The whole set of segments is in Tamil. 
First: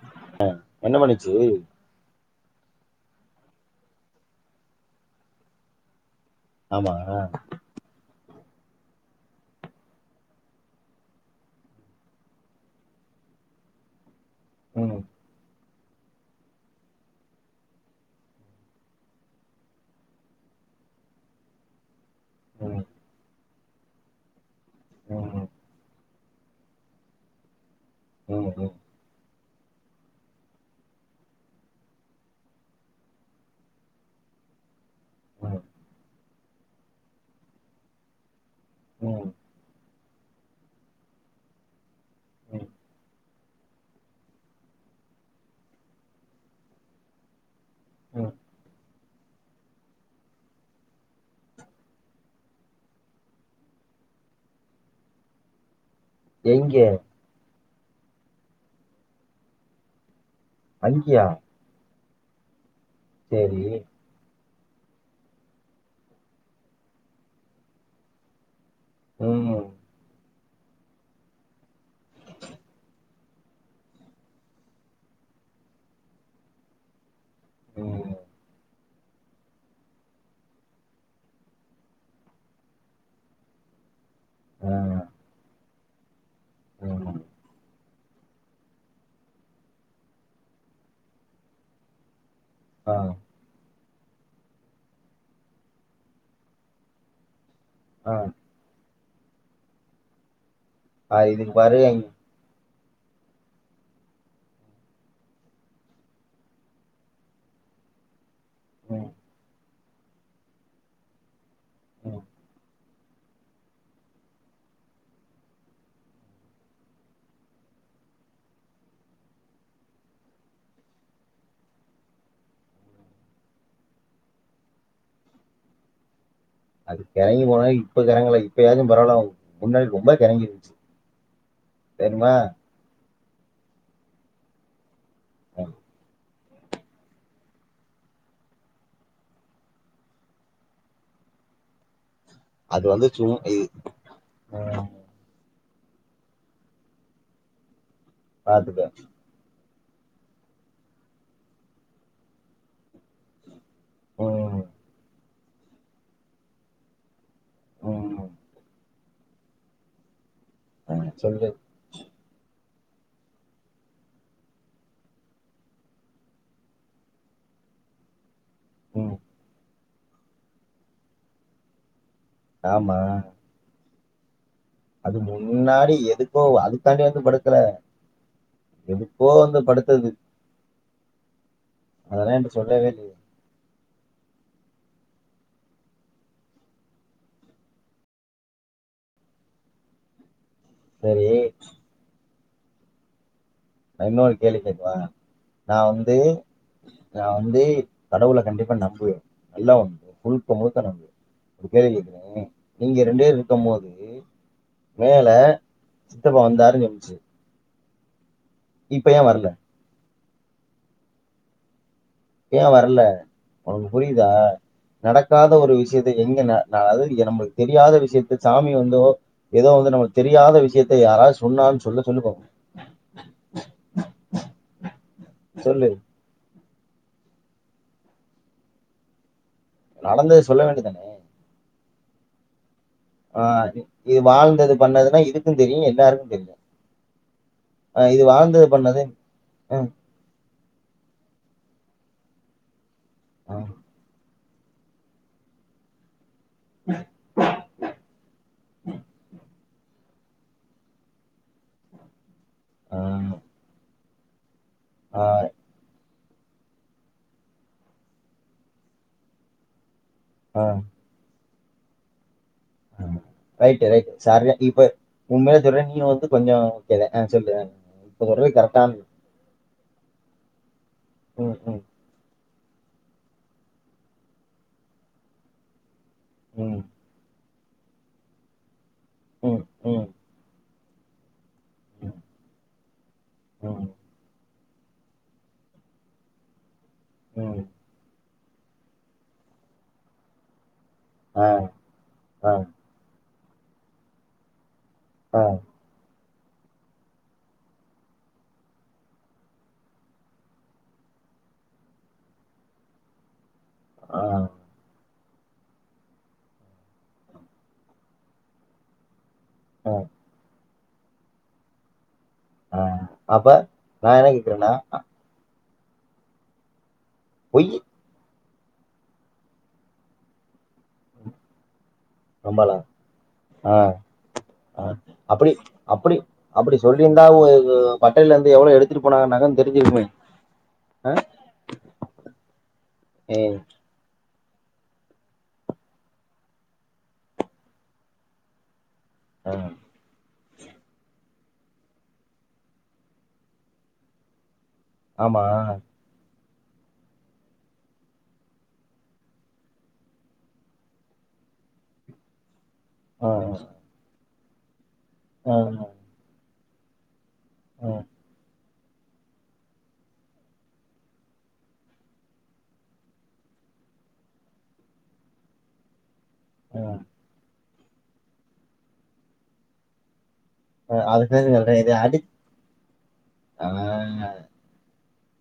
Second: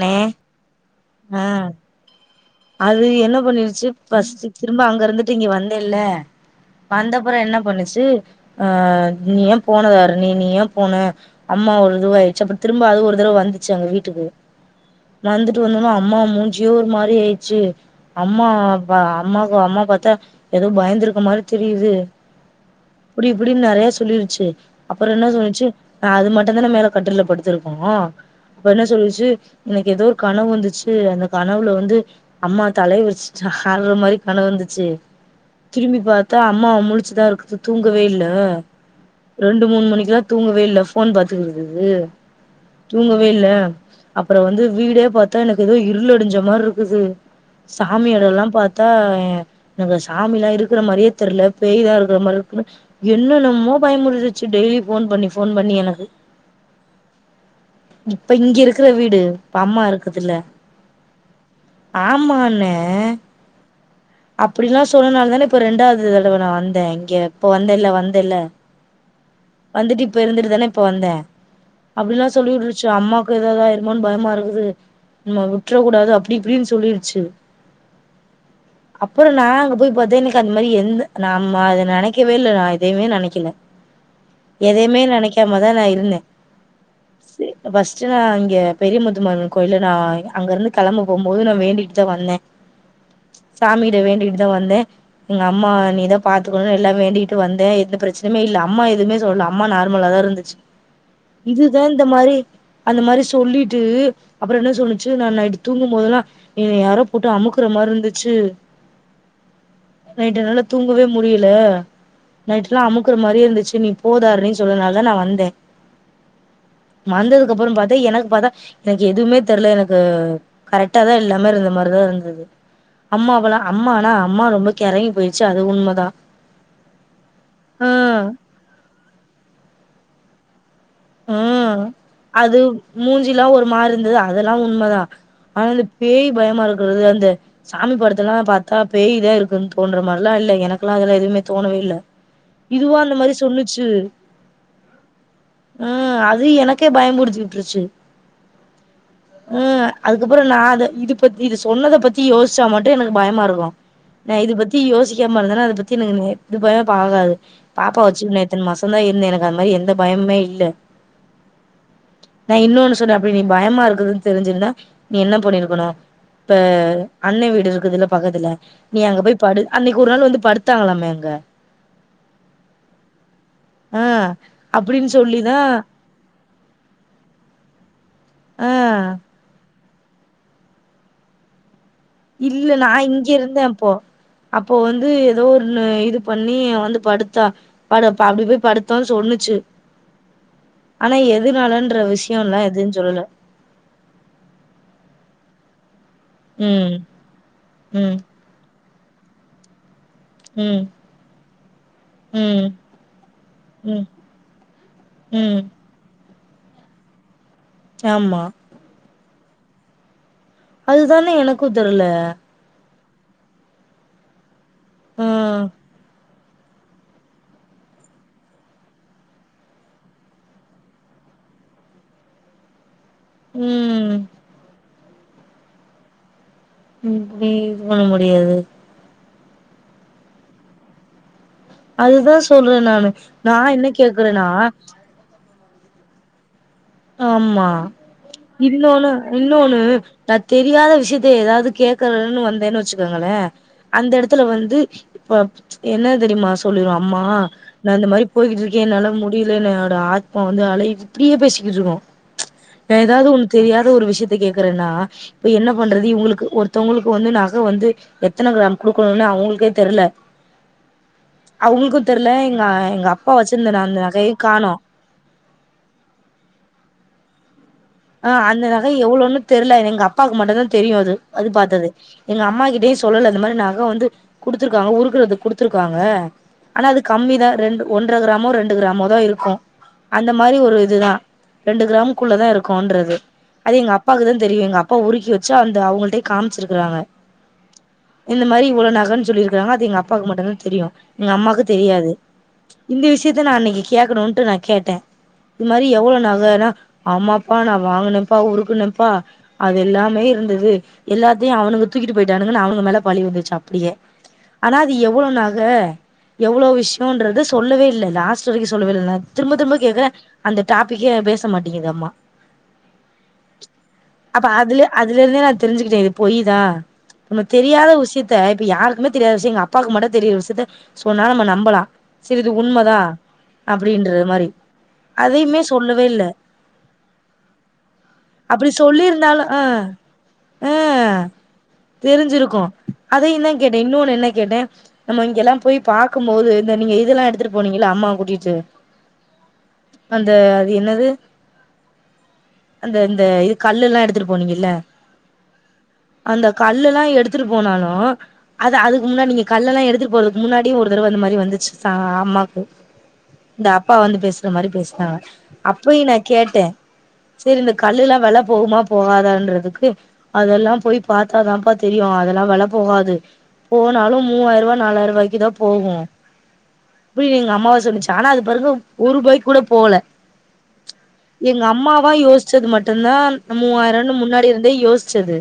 ம்ம்ம் என்ன பண்ணிச்சு அது என்ன பண்ணிருச்சு பஸ்ட் திரும்ப அங்க இருந்துட்டு இங்க வந்தேல்லே ஆமா வந்தப்புறம் என்ன பண்ணுச்சு ஆ நீ ஏன் போனதாரு நீ நீ ஏன் போனேஅம்மா ஒரு தடவ ஆயிடுச்சு அப்படி திரும்ப அது ஒரு தடவை வந்துச்சு அங்க வீட்டுக்கு உஹும் விட்டு வந்தோம்னா அம்மா மூஞ்சியோ ஒரு மாரி ஆயிடுச்சு அம்மா அம்மாக்கு அம்மா பாத்தா ஏதோ பயந்திருக்க மாரி தெரியுது உஹும் அப்படின்னு நெறைய சொல்லிருச்சு அப்புறம் என்ன ம், சொல்லுச்சு ஆ அது மட்டு்ந் தான மேல கட்டில்ல படுத்திருக்கும் ஆ அப்ப ம், என்ன சொல்லுச்சு இன்னிக்கி எதோ கனவு வந்துச்சு அந்த கனவுல வந்து அம்மா தலை விருச்சிட்டு ஆட்ற மாரி கனவு வந்துச்சு ம், ம், திரும்பி பா த்தா அம்மா முழிச்சுதா இருக்குது தூங்கவேல்ல ரெண்டு மூன் மணிக்குலாத் தூங்கவேல்ல ஃபோன் பாத்துக்குதுது ம், தூங்க கோயில்ல அப்ற வந்து வீடேப் பாத்தா எனக்கு எதோ இருளடிஞ்ச மார்ருக்குது சாமி ம். எடலா பாத்தா ஏங்க அங்க சாமிலா இருக்கிற மாரியே தெர்ல பேய்தா இருக்கிற மார்ருக்குனு என்னெனமோ பய முடிதுச்சு டெய்லி ஃபோன் பண்ணி ஃபோன் பண்ணி எனக்கு எங்கே இப்ப இங்க இருக்கிற வீடு இப்ப அம்மா இருக் பக்கத்துல அங்கியா ஆமான்னே சேரி அப்டிலா சொன்னனாலதானே இப்ப ரெண்டாவது தடவ நா வந்தே இங்க இப்போ வந்தேல்ல வந்தேல்ல ம், வந்துட்டு இப்ப இருந்துரு தான இப்ப வந்தே அப்டிலா சொல்லிவுட்ருச்சு அம்மாக்கு ஏதாது ஆய்ருமோன் பயமா இருக்குது நம்ம விட்ற கூடாது அப்டி இப்டின் சொல்லிருச்சு ம் அப்றோ நா அங்க போய் பாத்தே எனக்கு அந்த மாரி எந்த நம்ம அத நெனைக்கவே இல்ல நா எதையிமே நெனைக்கல ஆ, எதையுமே நெனைக்காமதா நா இப் இருந்த ம், சே ஃபஸ் அக்சுவலா இங்க பெரியமுத்து மாரியம்மன் கோயில்ல நா அங்கருந்து கெளம்பபோம் போது நா வேண்டிட்தா வந்தே ஆ, சாமிகிட்ட வேண்டிட்டு தா வந்தே எங்க அம்மா நீதா பாத்துக்கணு எல்லா வேண்டிட்டு வந் டேய் எந்த ஆ. பிரச்சனியுமே இல்ல அம்மா எதுமே சொல் அம்மா நார்மலாதா இருந்துச்சு ஆ, இதுக்கு பாரு இதுதா இந்த அங்க- மாரி அந்த மாரி சொல்லிட்டு அப்பறோ என்ன சொன்னுச்சு நா நைட்டு தூங்கும்போதெல்லா என்ன யாரோ போட்டு அமுக்குற மாரி இருந்து ச்சு ம் நைட் என்னால தூங்கவே முடி ல ம். நைட்ல்லா அமு நிக்குற மாரியே இருந்துச்சு நீ போ தாரணி சொன்னனால தா நா வந்தே வந்ததுக்கு அப்றோ பாத்தா எனக்கு பாத்தா எனக்கு எதுவுமே தெர்ல எனக்கு கரெக்டா தா எல்லாமே இருந்த மாரிதா இருந்தது அம்மாவலா அம்மா ஆனா அம்மா ரொம்ப கெறங்கி போயிடுச்சு அது உண்மதா அது கெறங்கி போன ஆ இப்ப கெறங்கல இப்ப யாச்சு பரவால முன்னாடி ரொம்ப கெறங்கிரு [inaudible] ஊம் அது மூஞ்சில்லா ஒரு மாரி இருந்தது அதெல்லா உண்மதா ம். ஆனாலு பேய் பயமா இருக்குறது அந்த சாமி படத்தெல்லா பாத்தா பேய்தா இருக்குனு தோன்ற மார்லா இல்ல எனக்கெல்லா அதெல்லா எதுவுமே தோணவே இல்ல அது இதுவா வந்து அந்த மாரி சும் இ சொல்லுச்சு உம் அது எனக்கே பயம்புடிச்சு விட்ருச்சு பாத்துக்க உம் அதுக்கப்புறம் நா அத இது பத்தி இது சொன்னத பத்தி யோசிச்சா மட்டு எனக்கு பயமா இருக்கு நா இத ம், பத்தி யோசி முக்கியமா இருந்தனா அத பத்தி [unintelligible] துவே பாகாது பாப்பா ம், வெச்சு நேத்து மசந்த இர் ன்னு எனக் அந்த மாரி எந்த பயமே இ ஆஹ் சொல்லு நா இன்னொன்னு சொன்ன அப்ப நீ பயமா இருக்குதுன் தெரிஞ்சிருந்தா நீ என்ன பண்ணிருக்கணு இப்ப அண்ண வீடு இருக்குதுல்ல பக்கத்துல நீ ம், அங்க போய் படு அன்னிக் ஒரு நாள் வந்து படுத்தாங்ளாமே அங்க ஆமா ஹா அப்டி அது முன்னாடி எதுக்கோ அதுக்காண்டி வந்து படுக்கல ஆ எதுக்கோ வந்து படுத்தது அதெல்லாம் என்கிட்ட இல்ல சொல்லவே நா இல்லையே இங்கிருந்த அப்போ அப்போ வந்து எதோ ஒண்னு இது பண்ணி வந்து படுத்தா பட அப்டிபோய் படுத்தோனு சொன்னுச்சு ஆனா சரி எதுனாலன்ற விஷ் யோல்லா எதுன் சொல்லல நா இன்னொரு கேள்வி கேக்கவா நா வந் து ம் நா வந்து ம் கடவுள கண்டிப்பா நம் து எல்லா ஒன்னு புல் போமோ ம் தரம்பு அப்டி கேள்வி கேக்றே ம் நீங்க ரெண்டேர் இருக்கும்போது ம் மேல ம் சித்தப்பு வந்தாருனு எப்டி சொ ஆம்மா இப்ப ஏ வர்ல அதுதானே எனக்கு தெர்ல ஏ வர்ல உனக்கு புரியுதா ஆ நடக்காத ஒரு விஷயத்தை எங்க நா அதாது இங்க நம்மளுக்கு தெரியாத விஷயத்து சாமி வந்தோ ஏதோ வந்து நம்மளுக்கு தெரியாத விஷயத்த யாராவது சொன்னான் சொல்ல சொல்லு பாப்போ ம் சொல்லு இப்டி போட முடியாது நடந்தது சொல்ல வேண்டியதானே அதுதா சொல்ற நா ஆ என்ன இது கேக்குறேன்னா வாழ்ந்தது பண்ணதுனா இது க்கும் தெரியு எல்லாருக்கு தெரியு ஆமா பண்ணது இன்னொனு இன்னொனு நா தெரியாத விஷயத்த ஏதாது கேக்கனுனு வந்தேன்னு வச்சு கங்கள அந்த எடத் துல வந்து இப்பப் என்னத் தெரிமா சொல்லிரோ அம்மா நா இந்த மாரி போய்கிட்ருக்கே என்னால முடில என்னோட ஆ பா வந்து அலையு இப்டியே பேசி இட்ருகு நா ஏதாது ஒண்ணு தெரியாத ஒரு விஷயத் துகே குறனா இப்ப என்ன பண்றது இவுங்களுக் கு ஒருத்தவங்களுக்கு வந்து நக வந்து எத்தன க்ரேம் குடுக்கணுனு அவங்களுக்கே தெர்ல ஆ அவங்களுக்கு தெர்ல எங் அ எங்க அப்பா வச்சிந்த ந அந்த நகைய காணு உண்மைல சொல்ற நீ வந்து கொஞ்சோ கேத ஆ சொல்லு ஆ இப்ப ஆ சொல்றது அந்த நக கரெக்டான எவ்ளோன்னு தெர்ல ங் அப்பாக்கு மட்டு தா த் தெரியு அது அது ம் ம் பாத்தது எங்க அம்மா கிட்டயு சொல்லல அந்த மாரி நக வந்து குடுத்துருக்காங்க உருக்குறதுக் குடுத்துருக்காங்க ம் ஆனா அது கம்மி தா ரெண்டு ஒன்ற க்ராமோ ரெண்டு க்ராமோ தா இருக்கு ம் ம் அந்த மாரி ஒரு துதா ரெண்டு ம், க்ராமுக்குள்ள தா இருக் கொன்றது அது ம் எங்க அப்பாக்கு தான் தெரியு எங்கப்பா உருக்கி வச்சா அந்த அவங்கள்ட்டே காமிச்சிருக்கறாங்க ம் இந்த மாரி இவ்ளவ் நகன்னு சொல்லிருக்காங்க அது எங் அப்பாக்கு மட்டுதா தெரியு ஆ எங்கம்மாக்கு தெரியாது ஆ இந்த விஷ் இது நா‌ அன்னைக்கு கேக்கணுன்ட்டு நா கேட்டே ஆ இது மாரி எவ்ளோ நாள் வேணு ஆமாப் ப்பா நா வாங்குனேப்பா உருக்குனப்பா அது எல்லாமே இருந்தது எல்லாத்தையு அவனுக தூக்கிட்டு போயிட்டானுக அவனுக மேல பழி வந்துச்சப் படியே ஆ ஆனா அது எவ் எவ்ளோ நக எவ்ளோ விஷ்யன்றது சொல்லவே இல்ல லாஸ்ட் வரிக்கு சொல்லவே இல்லனே திரும்ப திரும்ப ஆ கேக்கறே அந்த டாபிக்கே பேச மாட்டிங்குது அம்மா ஆஹ் அப்ப நா என்ன கேக்குறேன்னா தெரிஞ்சுக்கிட்டே இது பொய்தா நம்ம பொய் தெரியாத விஷித் த்த இப்ப யாருக்குமே தெரியாத விஷய எங்க அப்பாவுக்கு மட்டு தெரியிற விஷயத்த சொன்னா நம்ம நம்பலா செரி இது நம்பலாம் உண்மத ஆ அப்படின்ற மாரி ஆ அப்படி அதையுமே சொல்லவே அப்படி இல்ல அப்படி சொல்லியிருந்தா பட்டையில இருந்து அப்டி எவ்வளவு எடுத்துட்டு சொல்லியிருந்தாலு அ போனாங்கன்னாக்கன்னு தெரிஞ்சிருக்குமே அ ஆ? தெரிஞ்சிருக்கு அதையு தா ஏய் கேட்டே இன்னோனு என்ன கேட்டே நம்ம இங்கெல்லா போய் பாக்கு போது இந்த நீங்க இதெல்லா எடுத்துட்டு போனீங்கள அம்மாவ கூட்டிட்டு ஆ, அந்த அது என்னது அந்த இந்த இது கல்லு எல்லா எடுத்துட்டு போனீங்கல்ல ஆமா அந்த கல்ல எல்லா எடுத்துட்டு போனாலு அது அதுக்கு முன்னாடி நீங்க கல்லல்லா எடுத்துட்டு போறதுக்கு முன்னாடி ஒரு தடவ இந்த மாரி வந்துச்சு சா அம்மாக்கு ஆ இந்த அப்பா வந்து பேசு இந்த மாரி பேசு ஆஹ் ஆ, ஆ, அப்பயி நா கேட்டே சரி இந்த ஆ, கல்லு எல்லா வெல போவுமா போகாதான்றதுக்கு அதெல்லா போயி பாத்தாதான்ப்பா தெரியு அதெல்லா வெல போகாது போனாலு மூவாயி ரூவா நாலாயி ரூவாய்க்கு தா போகு ஆ, [unintelligible] எங் அம்மாவாஸ் சொன்னிச்சு ஆனா அது பெறகு ஒரூபாய்க்கூட போல ஆ அது எங்க அம்மாவா யோசிச்சது மட்டுதா ஆ, மூவாயிரன்னு முன்னாடி இருந்தே யோஸ் ச்சிது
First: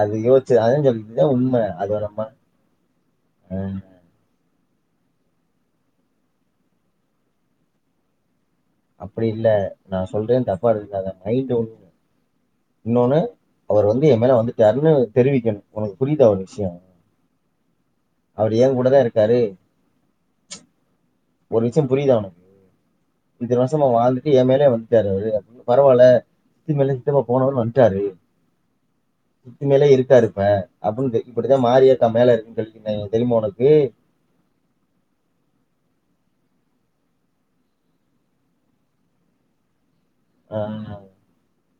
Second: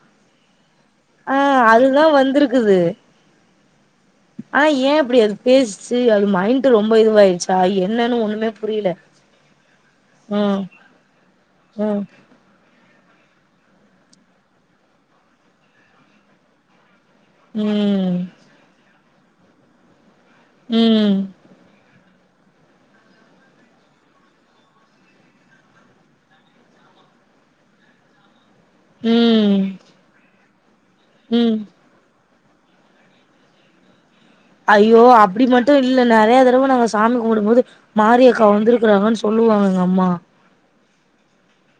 அது யோசிச்சு [unintelligible] சொல்லிட்டுதா உண்ம அதோட அதுதா அம்மா உம் ஆன ஏன் அப்படி அது பேசிச்சு அது மைண்ட் ரொம்ப இதுவாயிடுச்சா என்னன்னு ஒண்ணுமே புரியல அப்படி இல்ல நா சொல்றனு ம் தப்பா எடுத்துகாத மைண்ட் ஒன் ம் இன்னொன்னு அவர் வந்து என் மேல வந்துட்டுரான்னு தெரிவிக்கணும் உனக்கு புரியுதா ஒரு விஷயம் ம் சரி ம் ஒரு நிமிஷோ புரியுதா உனக் இத்தன வருஷமா வாழ்ந்துட்டு ஏ மேலே வந்துட்டாரு அவரு பரவால்ல சித்தி மேல சித்தப்பா போனவரு வன்டாரு சித்தி ம் மேலே இருக்காரு இப்ப அப்படின்னு ம் இப்படித்தான் மாரியக்கா மேல இருக் குனு சொன்னாங்க தெரியுமா உனக்கு ஐயோ அப்படி மட்டும் இல்ல நெறய தடவ நாங்க சாமி கும்பிடும்போது மாரி அக்கா வந்திருக்கறாங்கனு சொல்லுவாங்க எங்க அம்மா அ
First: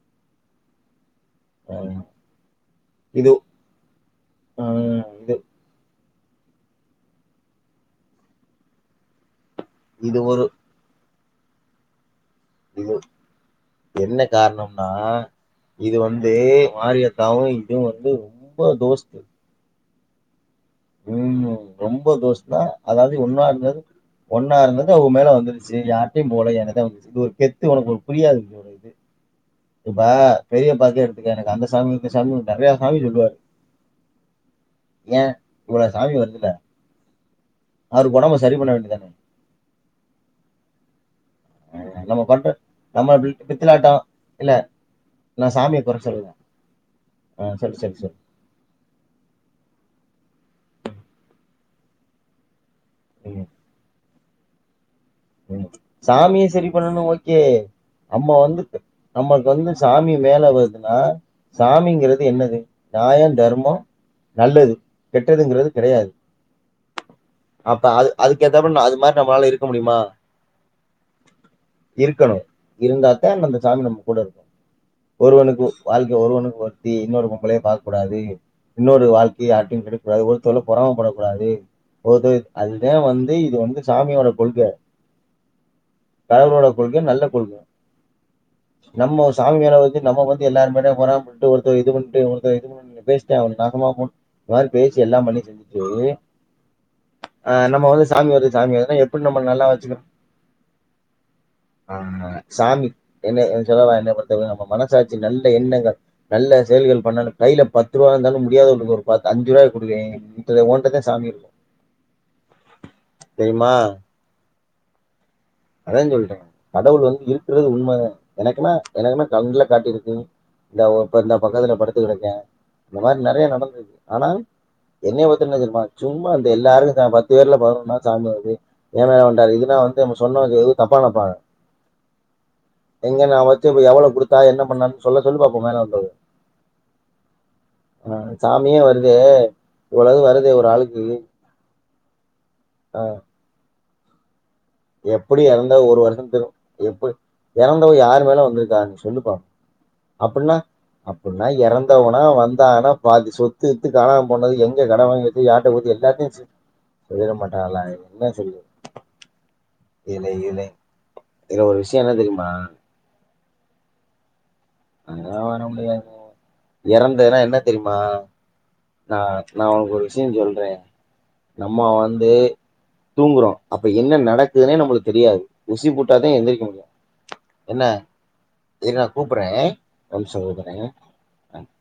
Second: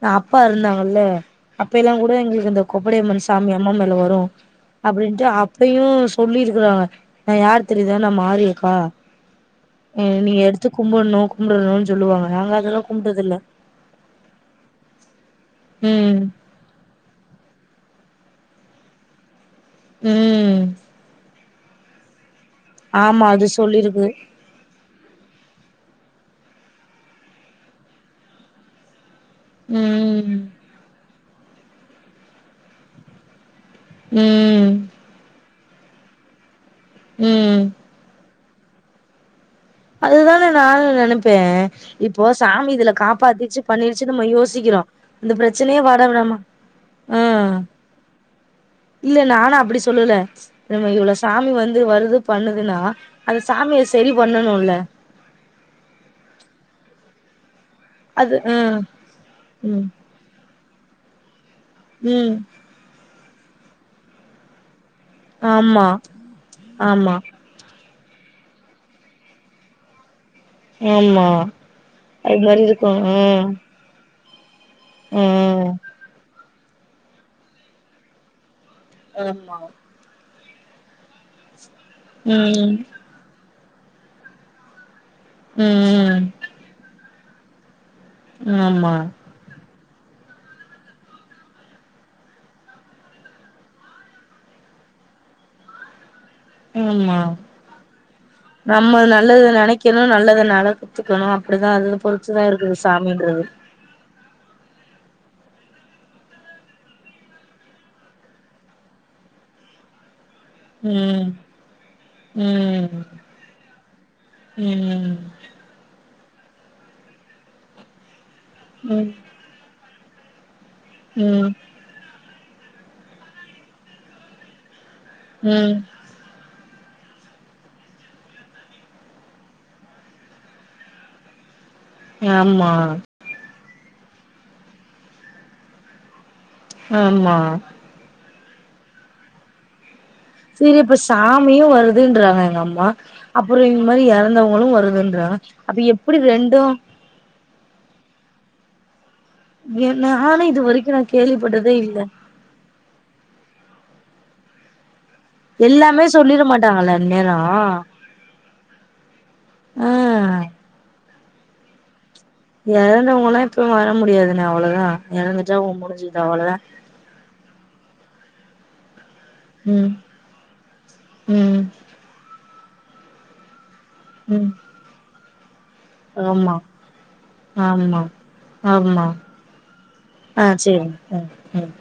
நான் அப்பா இறந்தாங்கல்ல அப்ப ஆ, எல்லாம் கூட எங்களுக்கு இந்த கொப்படி அம்மன் இது சாமி அம்மா மேல வரும் ம், அப்படின்ட்டு இது அப்பயும் சொல்லிருக்கறாங்க நான் யார் தெரியுதா நான் மாரி யக்கா இது நீ ஒரு எடுத்து கும்பட னும் நோக்க ம்னு சொல்றதனால சொல்லுவாங்க நாங்க அதெல்லா கும்பிட்டது இல்ல என்ன காரணம் நா இது ம் வந்து மாரியத்தாவும் இதுவும் வந்து ரொம்ப தோஸ்த்து ம் ம் ரொம்ப தோஷ்த் நான் அதாவது ஆமா ஒன்னா அது இருந்து சொல்லிருக்கு ஒன்னா இருந்தது அவுங்க மேல வந்துருச்சு யாரிட்டயும் போல இது ஒரு கெத்து உனக்கு புரியாது ஒரு இது இப்பா ம் பெரிய பேக்க எ எனக்கு அந்த சாமி இந்த சாமினு நறையா சாமி சொல்லுவாரு ம் இவ்ள சாமி வருதுல ம் ஆறு கொடோ வெச் சரி பண்ண வேண்டிதானே அதுதானே நானோ நெனைச் ப்பேன் நம்ம இப்போ பண்ற சாமி இதுல நம்ம காப்பாத்திச்சு பித்திலாட்டம் பண்ணிருச்சுனு நாம இல்ல யோசிக்கிற அந்த நான் பிரச்சனையே சாமியை குறை வர விடாமா சொல்லுவேன் ஆ சொல்லு சொல்லு சொல்லு இல்ல நானோ அப்டி சொல்லல நம இவ்வளவு சாமி வந்து வருது பண்ணுதுன்னா அந்த ம். சாமிய சரி பண்ணனோ பண்ணோல சாமிய சரி பண்ணனும் ஓகே நம்ம அது ஆ வந்துட்டு நமக்கு வந்து ம் சாமி மேல வருது துன சாமிங்கிறது ம் என்னது நாயன் தர்மம் நல்லது கெட்டதுங்கிறது ஆமா கெடையாது ஆமா அப்ப அது அதுக்கு ஏத்தபால அது மாரி நம்மளால இருக்க முடியுமா ஆமா அது இருக்கணும் மாரி இருக்கும் இருந்தாத்தான் ம் அந்த சாமி [inaudible] ஒருவனுக்கு வால்க்க ஒருவனுக்கு ஒருத்தி இன்னொரு பொம்பளைய பாக்க கூடாது இன்னொரு வால்க்கைய ஆமா யார்ட்டின் கெடுக்கக்கூடாது ஒழு இத்தோட பொறாம்ம படக்கூடாது போது ம் அதுதான் வந்து இது வந்து இது சாமியோட கொள்க ம் ம் கடவுளோட கொள்க நல்ல கொள்க ஆமா நம்ம ஒரு சாமிமேல வச் நம்ம வந்து எல்லாரு முன்னாடியும் பொறாமபட்டு ஒருத்த இது பண்ணிட்டு ஒருத்த இது பேசிட்டே அவங்க நாசமா போ இந்த மாரி பேசி எல்லாம் பண்ணி செஞ்சுட்டு ஆமா ஆ நம்ம வந்து சாமி வருது சாமி வருதுன்னா எப்டி நம்மள நல்லா வச் கிணும் நல்லத நடந்துக்கணும் அப்டிதான் அந்த பொருத்துதான் இருக்குது சாமின்றது என்னய பொருத்தவரயும் நம்ம மனசாட்சி நல்ல எண்ணங்கள் நல்ல செயல்கள் பண்ணாலும் கைல பத்து ரூப இருந்தாலும் முடியாதவங்களுக்கு ஒரு பத் அஞ்சு ரூபா கொடு குடுத்துடு ஓன்ட்டா ம் சாமி இருக்கும் ம் தெரியுமா ம் அதான் சொல்றன் கடவுள் வந்து இருக்கிறது உண்மதான் எனக்குன்ன ம் எனக்குன்ன கண்ல காட்டிருக் கு தா ஓ பர் தான் ம் பக்கத்துல படுத்து கடக்கேன் இந்த மாரி நெறயா நடந்தது ஆனா என்ன பொருத்த வரைக்கும் என்ன ம் தெரியுமா சும்மா அந்த எல்லாரும் தான் பத்து பேர்ல பதினொன்னா சாமி வருது ஏன் மேல வந் டாரு இதுனா வந்து நம்ம சொன்னவங்க எது தப்பா நெனப்பாங்க ஆமா சரி இப்போ எவ்ளோ குடுத்தா என்ன பண்ணானு சொல்ல சொல்லு பாப்போம் மேல வந்தது ஆமா சாமியே வருதே இவ்வளவு வருதே ஒரு சரி இப்ப ஆளுக்கு. சாமியு வருதுன்றாங்க எங்க அம்மா அ அப்றோ அது மாரி எறந்தவங் களு வருதுன்றாங்க எப்படி அப்ப எறந்தா எப்படி வருஷம் தரும். ரெண்டு எப்படி எறந்தவ யாரு மேல வந்துருக்கா சொல்லு பாப் எ நானு அப்பனா இது வரைக்கு நா அப்பனா கேள்விப்பட்டதே இல்ல எறந்தவனா வந்தானா பாதி சொத்து து கானாம் போனது எங்க கட வாங்கி வச்ச யார்ட்ட குடுத்த எல்லாமே எல்லாத்தையு வச்சி சொல்லிட மாட்டாங்கல்ல சொல்லிட அந்நேரோ மாட்டாங்களா என்ன சொல்லி இலை ஆ இலை இல ஒரு விஷயோ என்ன தெரிமா இப்போ வர முடியாதுன அவ்ளோதா அதுலா எறந்துட்டா வர உ முடியாதுங்க முடிஞ்சுது அவ்ளோதா எறந்ததுனா என்ன தெரிமா நா நா ம் ஒனக்கு ஒரு விஷயோ சொல்றே ம் நம்ம வந்து தூங்குறோ அப்ப என்ன ம் நடக்குதுனே நம்ளுக் தெரியாது ஊசிபுட்டாதா ஆமா எந்ரிக்க முடியு என்ன ஆமா இரு ஆமா நா கூப்புறே ஒரு மிஷோ ஆ கூப்புறே சேரிங்க ம் ஒரு ம்